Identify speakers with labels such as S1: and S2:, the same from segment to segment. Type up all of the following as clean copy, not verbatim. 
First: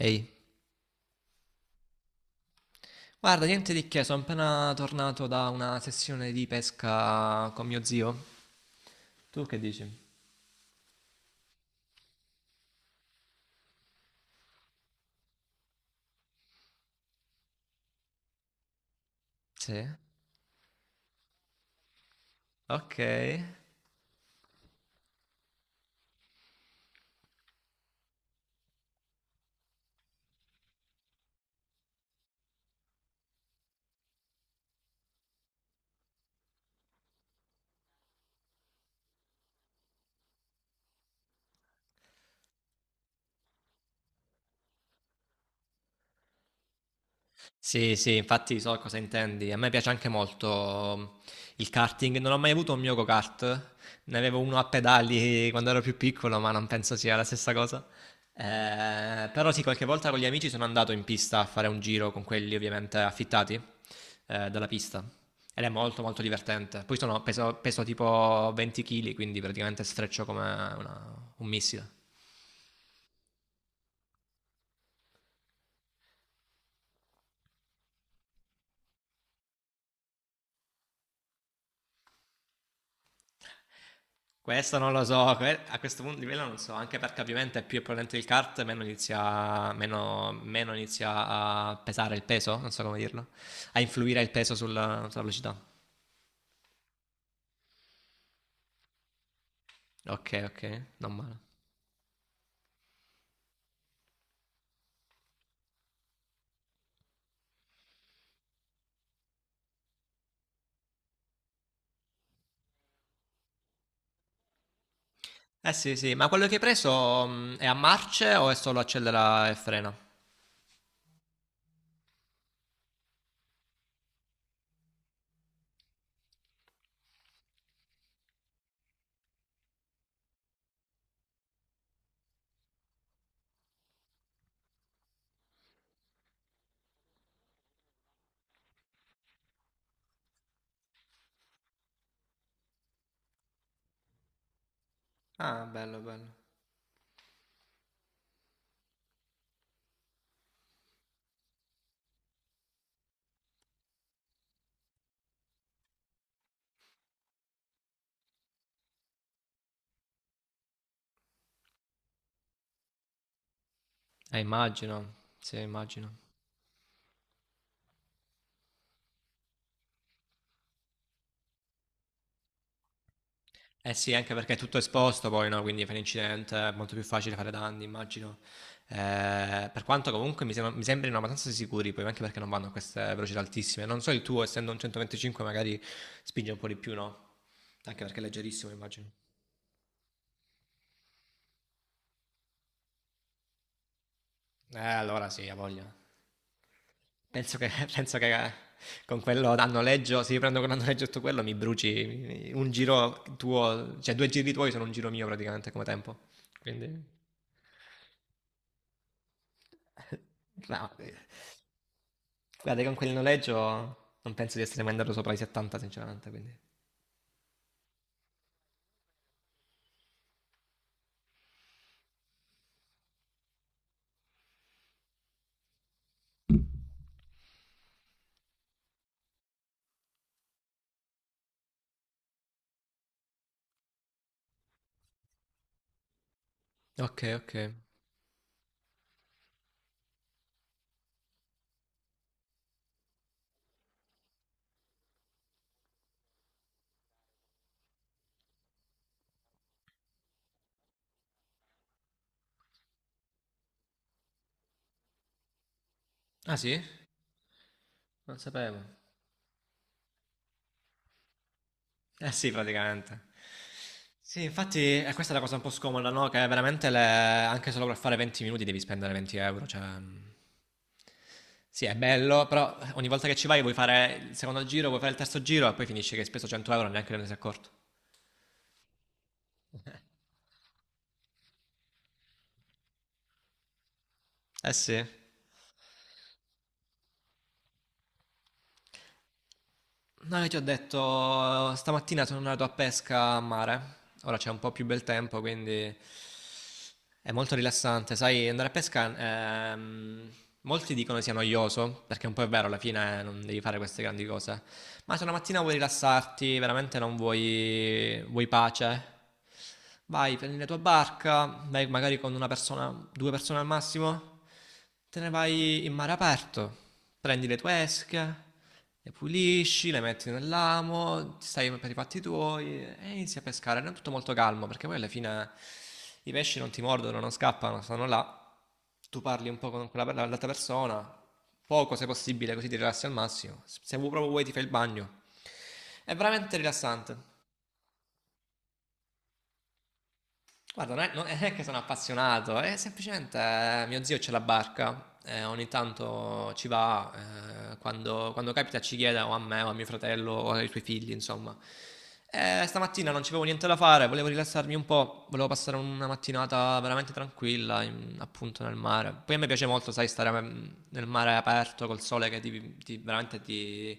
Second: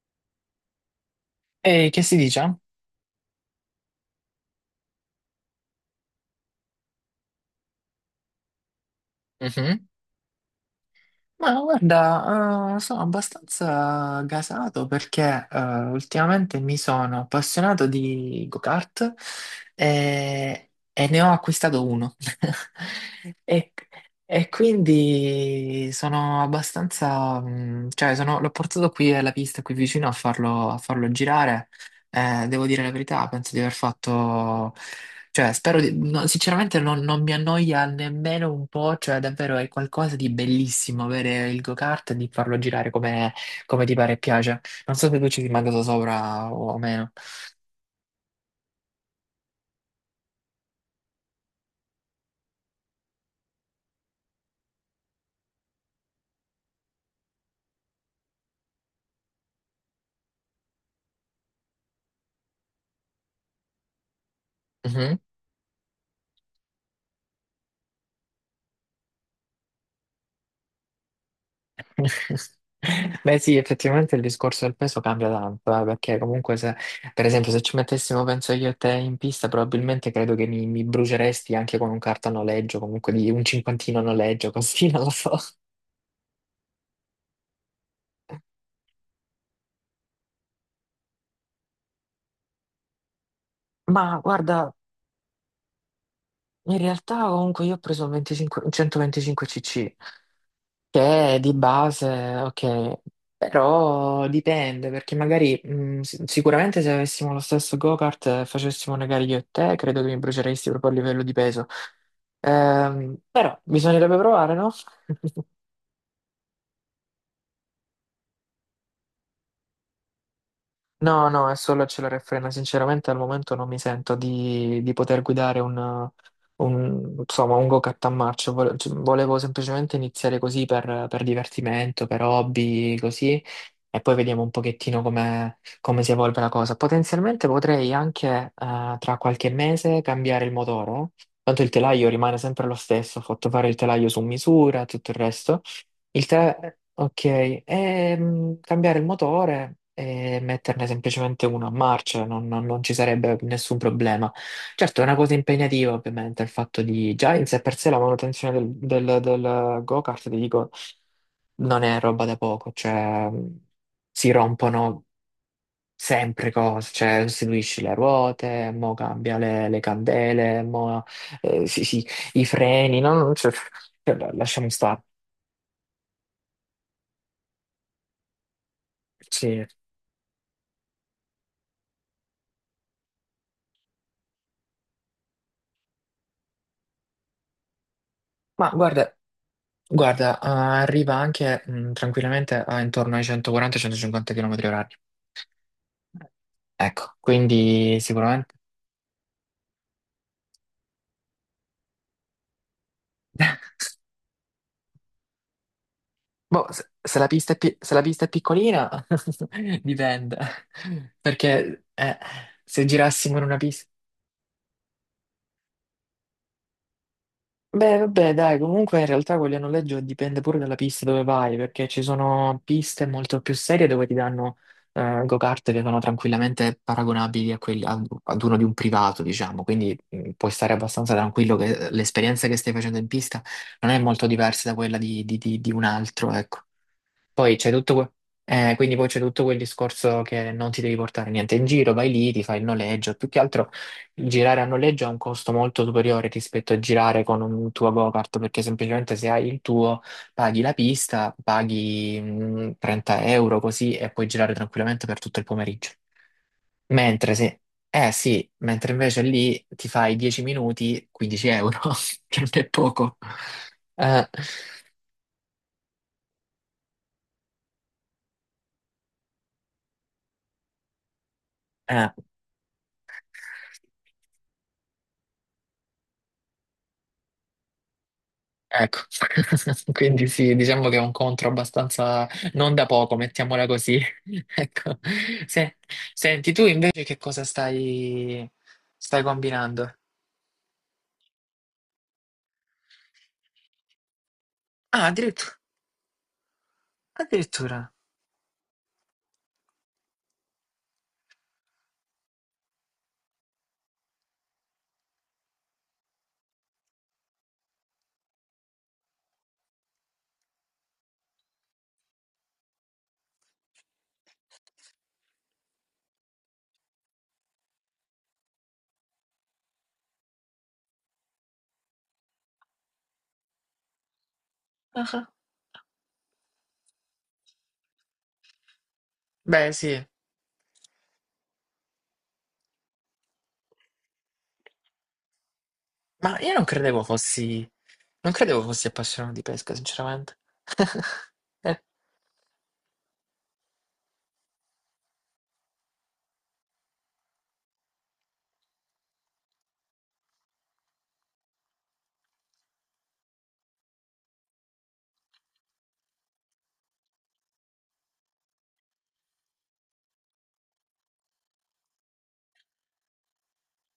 S1: Ehi,
S2: E che si dice?
S1: guarda, niente di che, sono appena tornato da una sessione di pesca con mio zio. Tu che
S2: Mhm.
S1: dici?
S2: Ma guarda, sono abbastanza gasato perché ultimamente mi sono appassionato di go-kart
S1: Sì.
S2: e ne ho acquistato uno.
S1: Ok.
S2: E, e quindi sono abbastanza, cioè l'ho portato qui alla pista, qui vicino a farlo girare. Devo dire la verità, penso di aver fatto. Cioè, no, sinceramente non mi annoia nemmeno un po', cioè davvero è qualcosa di bellissimo avere il go-kart e di farlo girare come, ti pare e piace. Non so se tu ci sei mai andato sopra o meno.
S1: Sì, sì, infatti so cosa intendi. A me piace anche molto mm, il karting. Non ho mai avuto un mio go-kart. Ne avevo uno a pedali quando ero più piccolo, ma non penso sia la stessa cosa. Però sì, qualche volta con gli amici sono andato in pista a fare un giro con quelli ovviamente affittati dalla pista.
S2: Mhm.
S1: Ed è molto molto divertente. Poi sono, peso, peso tipo 20 kg, quindi praticamente sfreccio come una- un missile.
S2: Beh sì, effettivamente il discorso del peso cambia tanto, perché comunque se, per esempio, se ci mettessimo, penso io e te in pista, probabilmente credo che mi bruceresti anche con un carta a noleggio, comunque di un cinquantino a noleggio,
S1: Questo
S2: così,
S1: non lo
S2: non lo
S1: so,
S2: so.
S1: que- a questo punto livello non so, anche perché ovviamente più è potente il kart, meno inizia, meno, meno inizia a pesare il peso, non so come dirlo, a
S2: Ma
S1: influire il peso
S2: guarda,
S1: sulla, sulla velocità.
S2: in realtà comunque io ho preso il 25 il 125 cc,
S1: Ok, ok, non
S2: che
S1: male.
S2: è di base, ok, però dipende, perché magari sicuramente se avessimo lo stesso go-kart e facessimo una gara io e te, credo che mi bruceresti proprio a livello di peso. Però bisognerebbe provare, no?
S1: Eh sì, sì, ma quello che hai preso è a marce o è solo accelera e frena?
S2: No, no, è solo accelera e frena. Sinceramente al momento non mi sento di poter guidare insomma, un go-kart a marcia. Cioè, volevo semplicemente iniziare così per divertimento, per hobby, così, e poi vediamo un pochettino come, si evolve la cosa. Potenzialmente potrei anche tra qualche mese cambiare il motore, tanto il telaio rimane sempre lo stesso, ho fatto fare il telaio su misura, tutto il resto.
S1: Ah, bello,
S2: Il
S1: bello.
S2: 3, ok, cambiare il motore e metterne semplicemente uno a marcia, non ci sarebbe nessun problema. Certo, è una cosa impegnativa, ovviamente, il fatto di già in sé per sé la manutenzione del go-kart, ti dico, non è roba da poco, cioè si rompono
S1: Immagino, sì, immagino.
S2: sempre cose, cioè sostituisci le ruote, mo cambia le candele, mo sì, sì, i freni, no? Cioè,
S1: Eh sì, anche perché è
S2: lasciamo
S1: tutto
S2: stare.
S1: esposto poi, no? Quindi fai un incidente, è molto più facile fare danni, immagino.
S2: Sì.
S1: Per quanto comunque mi, sembra- mi sembrino abbastanza sicuri, poi anche perché non vanno a queste velocità altissime. Non so il tuo, essendo un 125, magari spinge un po' di più, no? Anche perché è leggerissimo,
S2: Ma
S1: immagino.
S2: guarda, Guarda, ah, arriva anche tranquillamente a intorno ai 140-150 km orari.
S1: Allora sì, ha voglia.
S2: Ecco,
S1: Penso che,
S2: quindi
S1: penso che
S2: sicuramente.
S1: con quello a noleggio, se io prendo con a noleggio tutto quello, mi bruci mi- un giro tuo, cioè due giri tuoi sono un giro mio praticamente come tempo.
S2: Boh, se,
S1: Quindi...
S2: se la pista è pi- se la pista è piccolina, dipende.
S1: No, eh.
S2: Perché
S1: Guarda,
S2: se
S1: con quel
S2: girassimo in
S1: noleggio
S2: una pista.
S1: non penso di essere mai andato sopra i 70, sinceramente, quindi.
S2: Beh, vabbè, dai, comunque in realtà quelli a noleggio dipende pure dalla pista dove vai, perché ci sono piste molto più serie dove ti danno go-kart che sono tranquillamente paragonabili a ad uno di un privato, diciamo, quindi puoi stare abbastanza tranquillo che l'esperienza che stai facendo in pista non è molto diversa da quella di un altro, ecco.
S1: Ok, ok.
S2: Poi c'è tutto, que- quindi poi c'è tutto quel discorso che non ti devi portare niente in giro, vai lì, ti fai il noleggio. Più che altro girare a noleggio ha un costo molto superiore rispetto a girare con un tuo go-kart, perché semplicemente se hai il tuo paghi la pista, paghi 30 euro così e puoi girare tranquillamente per tutto il pomeriggio.
S1: Ah sì?
S2: Mentre se, eh
S1: Non
S2: sì,
S1: sapevo.
S2: mentre invece lì ti fai 10 minuti, 15 euro,
S1: Eh
S2: che non
S1: sì,
S2: è poco.
S1: praticamente.
S2: Eh,
S1: Sì, infatti, questa è la cosa un po' scomoda, no? Che veramente le- anche solo per fare 20 minuti devi spendere 20 euro, cioè.... Sì, è
S2: eh.
S1: bello, però ogni volta che ci vai vuoi fare il secondo giro, vuoi fare il terzo giro e poi finisce che hai speso 100 euro e neanche te ne sei accorto.
S2: Ecco, quindi sì, diciamo che è un contro abbastanza non da poco, mettiamola così.
S1: Eh
S2: Ecco.
S1: sì.
S2: Se- Senti, tu invece che cosa stai combinando?
S1: No, io ti ho detto, stamattina sono andato a pesca a mare. Ora c'è un po' più bel
S2: Ah,
S1: tempo,
S2: addirittura.
S1: quindi è molto
S2: Addirittura.
S1: rilassante. Sai, andare a pesca, ehm, molti dicono sia noioso, perché un po' è vero, alla fine non devi fare queste grandi cose. Ma se una mattina vuoi rilassarti, veramente non vuoi, vuoi pace, vai, prendi la tua barca, vai magari con una persona, due persone al massimo, te ne vai in mare aperto, prendi le tue esche, le pulisci, le metti nell'amo, ti stai per i fatti tuoi e inizi a pescare. Non è tutto molto calmo perché poi
S2: Ah,
S1: alla
S2: ah.
S1: fine i pesci non ti mordono, non scappano, stanno là. Tu parli un po'
S2: Beh,
S1: con
S2: sì,
S1: quella, l'altra persona, poco se possibile, così ti rilassi al massimo. Se vuoi- proprio vuoi ti fai il bagno. È
S2: ma io
S1: veramente
S2: non credevo
S1: rilassante.
S2: fossi, non credevo fossi appassionato di pesca, sinceramente.
S1: Guarda, non è, non è che sono
S2: Eh,
S1: appassionato, è semplicemente mio zio c'è la barca, ogni tanto ci va, quando, quando capita ci chiede o a me o a mio fratello o ai suoi figli, insomma. Stamattina non c'avevo niente da fare, volevo rilassarmi un po', volevo passare una mattinata veramente tranquilla, in- appunto nel mare. Poi a me piace molto, sai, stare mm, nel mare aperto col sole che ti- veramente ti,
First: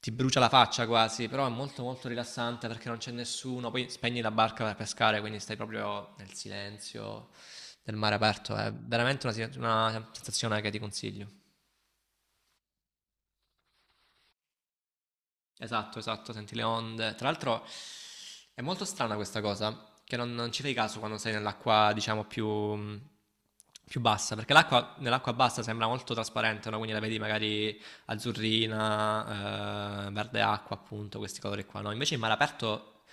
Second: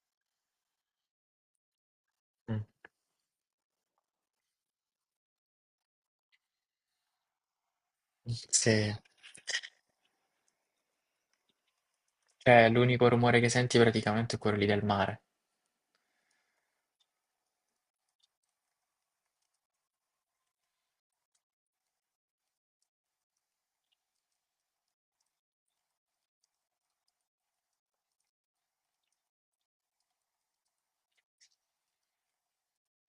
S1: ti brucia la faccia quasi, però è molto molto
S2: mm,
S1: rilassante perché non c'è nessuno, poi spegni la barca per pescare, quindi stai proprio nel silenzio del mare aperto, è
S2: Sì,
S1: veramente una sensazione che ti consiglio.
S2: cioè l'unico rumore che senti praticamente è quello lì del mare.
S1: Esatto, esatto, senti le onde. Tra l'altro è molto strana questa cosa, che non, non ci fai caso quando sei nell'acqua, diciamo, più, più bassa, perché l'acqua, nell'acqua bassa sembra molto trasparente, no? Quindi la vedi magari azzurrina, verde acqua, appunto, questi colori qua, no? Invece in mare aperto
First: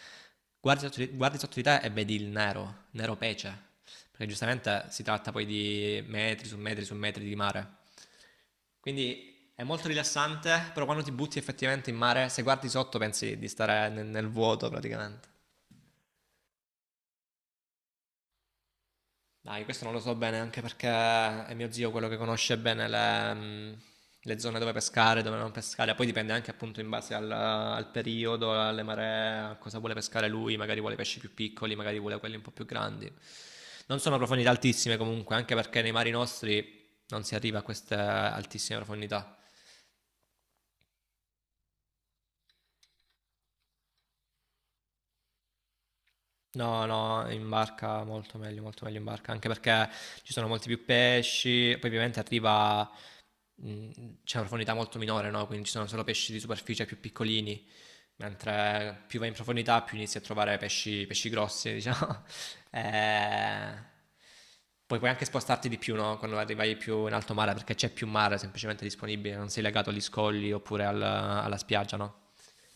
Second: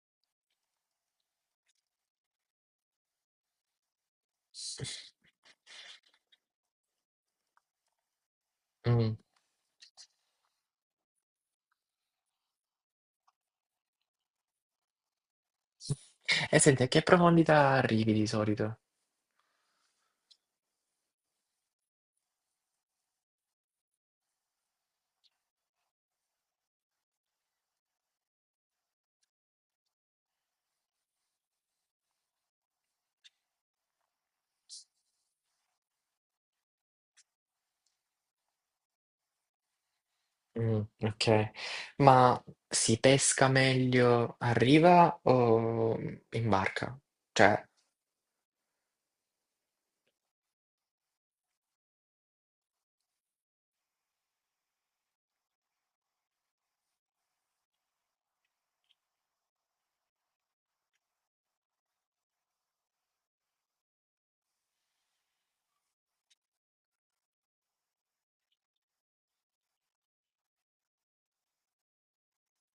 S1: guardi sotto di te e vedi il nero, nero pece, perché giustamente si tratta poi di metri su metri su metri di mare.
S2: Mm.
S1: Quindi è molto rilassante, però quando ti butti effettivamente in mare, se guardi sotto pensi di stare nel, nel vuoto praticamente.
S2: E senti, a che profondità arrivi di solito?
S1: Dai, questo non lo so bene anche perché è mio zio quello che conosce bene le zone dove pescare, dove non pescare. Poi dipende anche appunto in base al, al periodo, alle maree, a cosa vuole pescare lui. Magari vuole pesci più piccoli, magari vuole quelli un po' più grandi. Non sono profondità altissime comunque, anche perché nei mari nostri non si arriva a queste altissime profondità.
S2: Ok, ma si pesca meglio a riva o in
S1: No,
S2: barca?
S1: no, in
S2: Cioè,
S1: barca molto meglio in barca, anche perché ci sono molti più pesci, poi ovviamente arriva, mh, c'è una profondità molto minore, no? Quindi ci sono solo pesci di superficie più piccolini, mentre più vai in profondità più inizi a trovare pesci, pesci grossi, diciamo. Eh, poi puoi anche spostarti di più, no? Quando arrivai più in alto mare, perché c'è più mare semplicemente disponibile, non sei legato agli scogli oppure al- alla spiaggia, no?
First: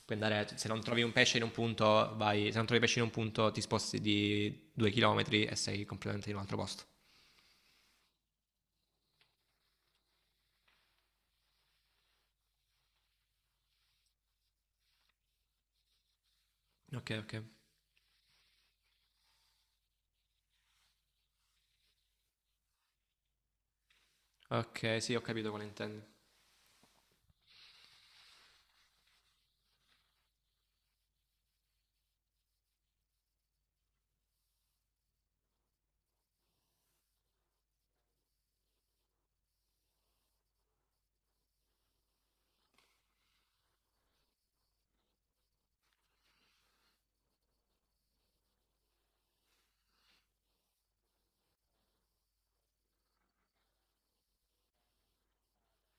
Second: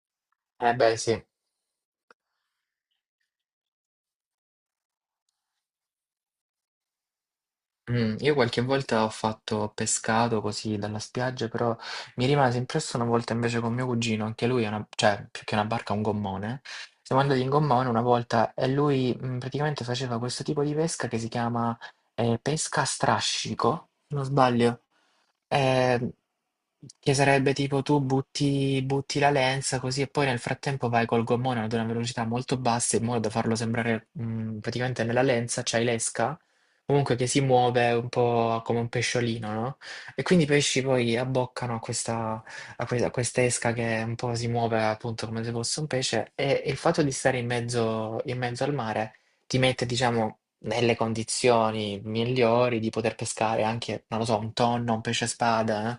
S1: Puoi andare, se
S2: eh
S1: non
S2: beh,
S1: trovi un
S2: sì.
S1: pesce in un punto, vai, se non trovi pesce in un punto, ti sposti di 2 chilometri e sei completamente in un altro posto.
S2: Io qualche volta ho fatto pescato così dalla spiaggia, però mi rimase impressa una volta invece con mio cugino, anche lui è una cioè più che una barca, un gommone.
S1: Ok,
S2: Siamo andati
S1: ok.
S2: in gommone una volta e lui, praticamente faceva questo tipo di pesca che si chiama, pesca a strascico, se non sbaglio.
S1: Ok, sì, ho capito quale intendi.
S2: Ehm, che sarebbe tipo tu butti la lenza così e poi nel frattempo vai col gommone ad una velocità molto bassa in modo da farlo sembrare, praticamente nella lenza c'hai l'esca comunque che si muove un po' come un pesciolino, no? E quindi i pesci poi abboccano a questa esca che un po' si muove appunto come se fosse un pesce e il fatto di stare in mezzo al mare ti mette, diciamo, nelle condizioni migliori di poter pescare anche, non lo so, un tonno, un pesce spada.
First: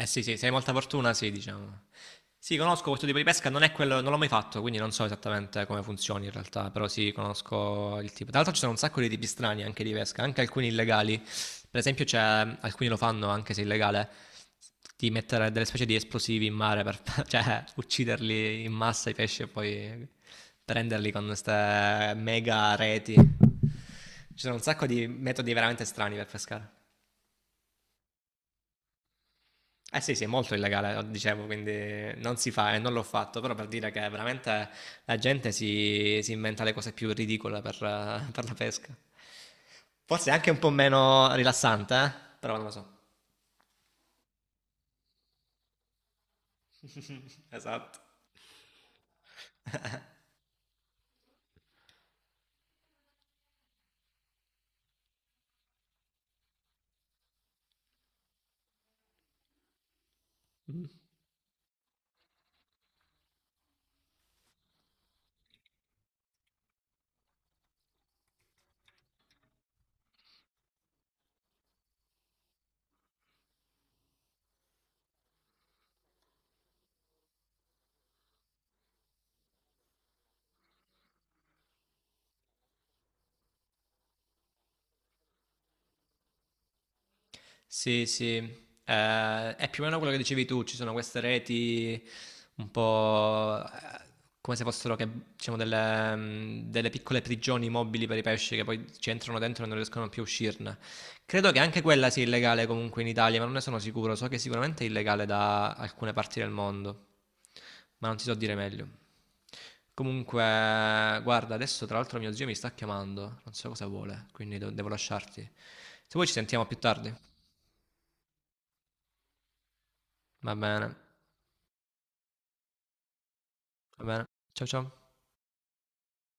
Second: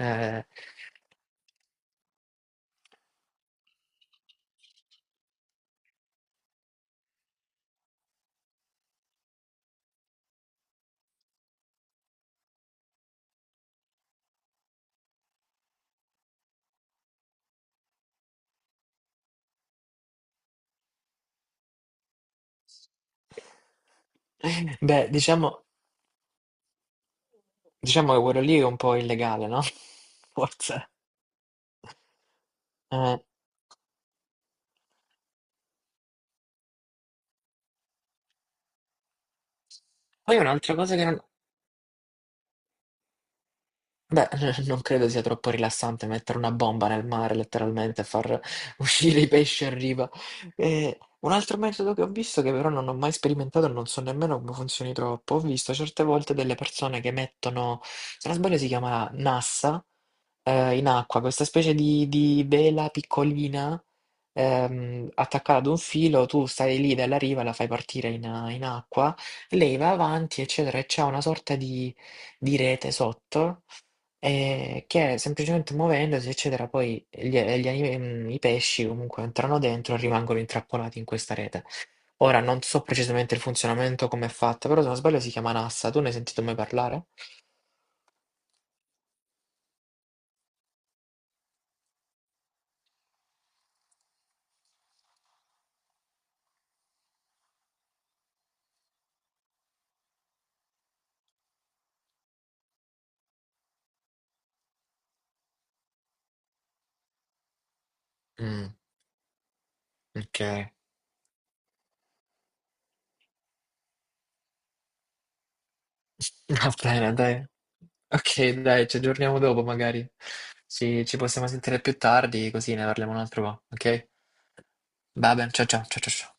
S1: Eh sì, sì, se hai molta fortuna, sì, diciamo. Sì, conosco questo tipo di pesca, non è quello, non l'ho mai fatto, quindi non so esattamente come funzioni in realtà, però sì, conosco il tipo. Tra l'altro ci sono un sacco di tipi strani anche di pesca, anche alcuni illegali. Per esempio c'è, alcuni lo fanno anche se illegale, di mettere delle specie di esplosivi in mare per, cioè, ucciderli in massa i pesci e poi prenderli con queste mega reti. Ci sono un sacco di
S2: Beh,
S1: metodi
S2: diciamo,
S1: veramente strani per pescare.
S2: diciamo che quello lì è un po' illegale, no?
S1: Eh sì, sì, è molto
S2: Forse.
S1: illegale, dicevo, quindi non si fa e non l'ho
S2: Eh,
S1: fatto, però per dire che veramente la gente si, si inventa le cose più ridicole per la pesca. Forse è
S2: Poi
S1: anche un po'
S2: un'altra cosa che non.
S1: meno rilassante, eh? Però non lo so.
S2: Beh, non credo sia troppo rilassante mettere una bomba nel mare,
S1: Esatto.
S2: letteralmente, e far uscire i pesci a riva. E un altro metodo che ho visto, che però non ho mai sperimentato e non so nemmeno come funzioni troppo, ho visto certe volte delle persone che mettono, se non sbaglio si chiama NASA, in acqua, questa specie di vela piccolina, attaccata ad un filo, tu stai lì dalla riva, la fai partire in, acqua, lei va avanti, eccetera, e c'è una sorta di rete sotto che semplicemente muovendosi, eccetera, poi i pesci comunque entrano dentro e rimangono intrappolati in questa rete. Ora non so precisamente il funzionamento, come è fatta, però se non sbaglio si chiama Nassa, tu ne hai sentito mai parlare?
S1: Sì, sì, eh, è più o meno quello che dicevi tu, ci sono queste reti un po' come se fossero che, diciamo, delle, mm, delle piccole prigioni mobili per i pesci che poi ci entrano dentro e non riescono più a uscirne. Credo che anche quella sia illegale comunque in Italia, ma non ne sono sicuro, so che sicuramente è illegale da alcune parti del mondo, ma non ti so dire
S2: Mm,
S1: meglio.
S2: ok,
S1: Comunque, guarda, adesso tra l'altro mio zio mi sta chiamando, non so cosa vuole, quindi do- devo lasciarti. Se vuoi ci sentiamo
S2: va
S1: più tardi.
S2: bene, dai. Ok, dai, ci aggiorniamo dopo magari.
S1: Va bene,
S2: Ci possiamo sentire più tardi, così ne parliamo un altro po',
S1: va
S2: ok?
S1: bene. Ciao ciao.
S2: Va bene, ciao ciao ciao ciao. Ciao.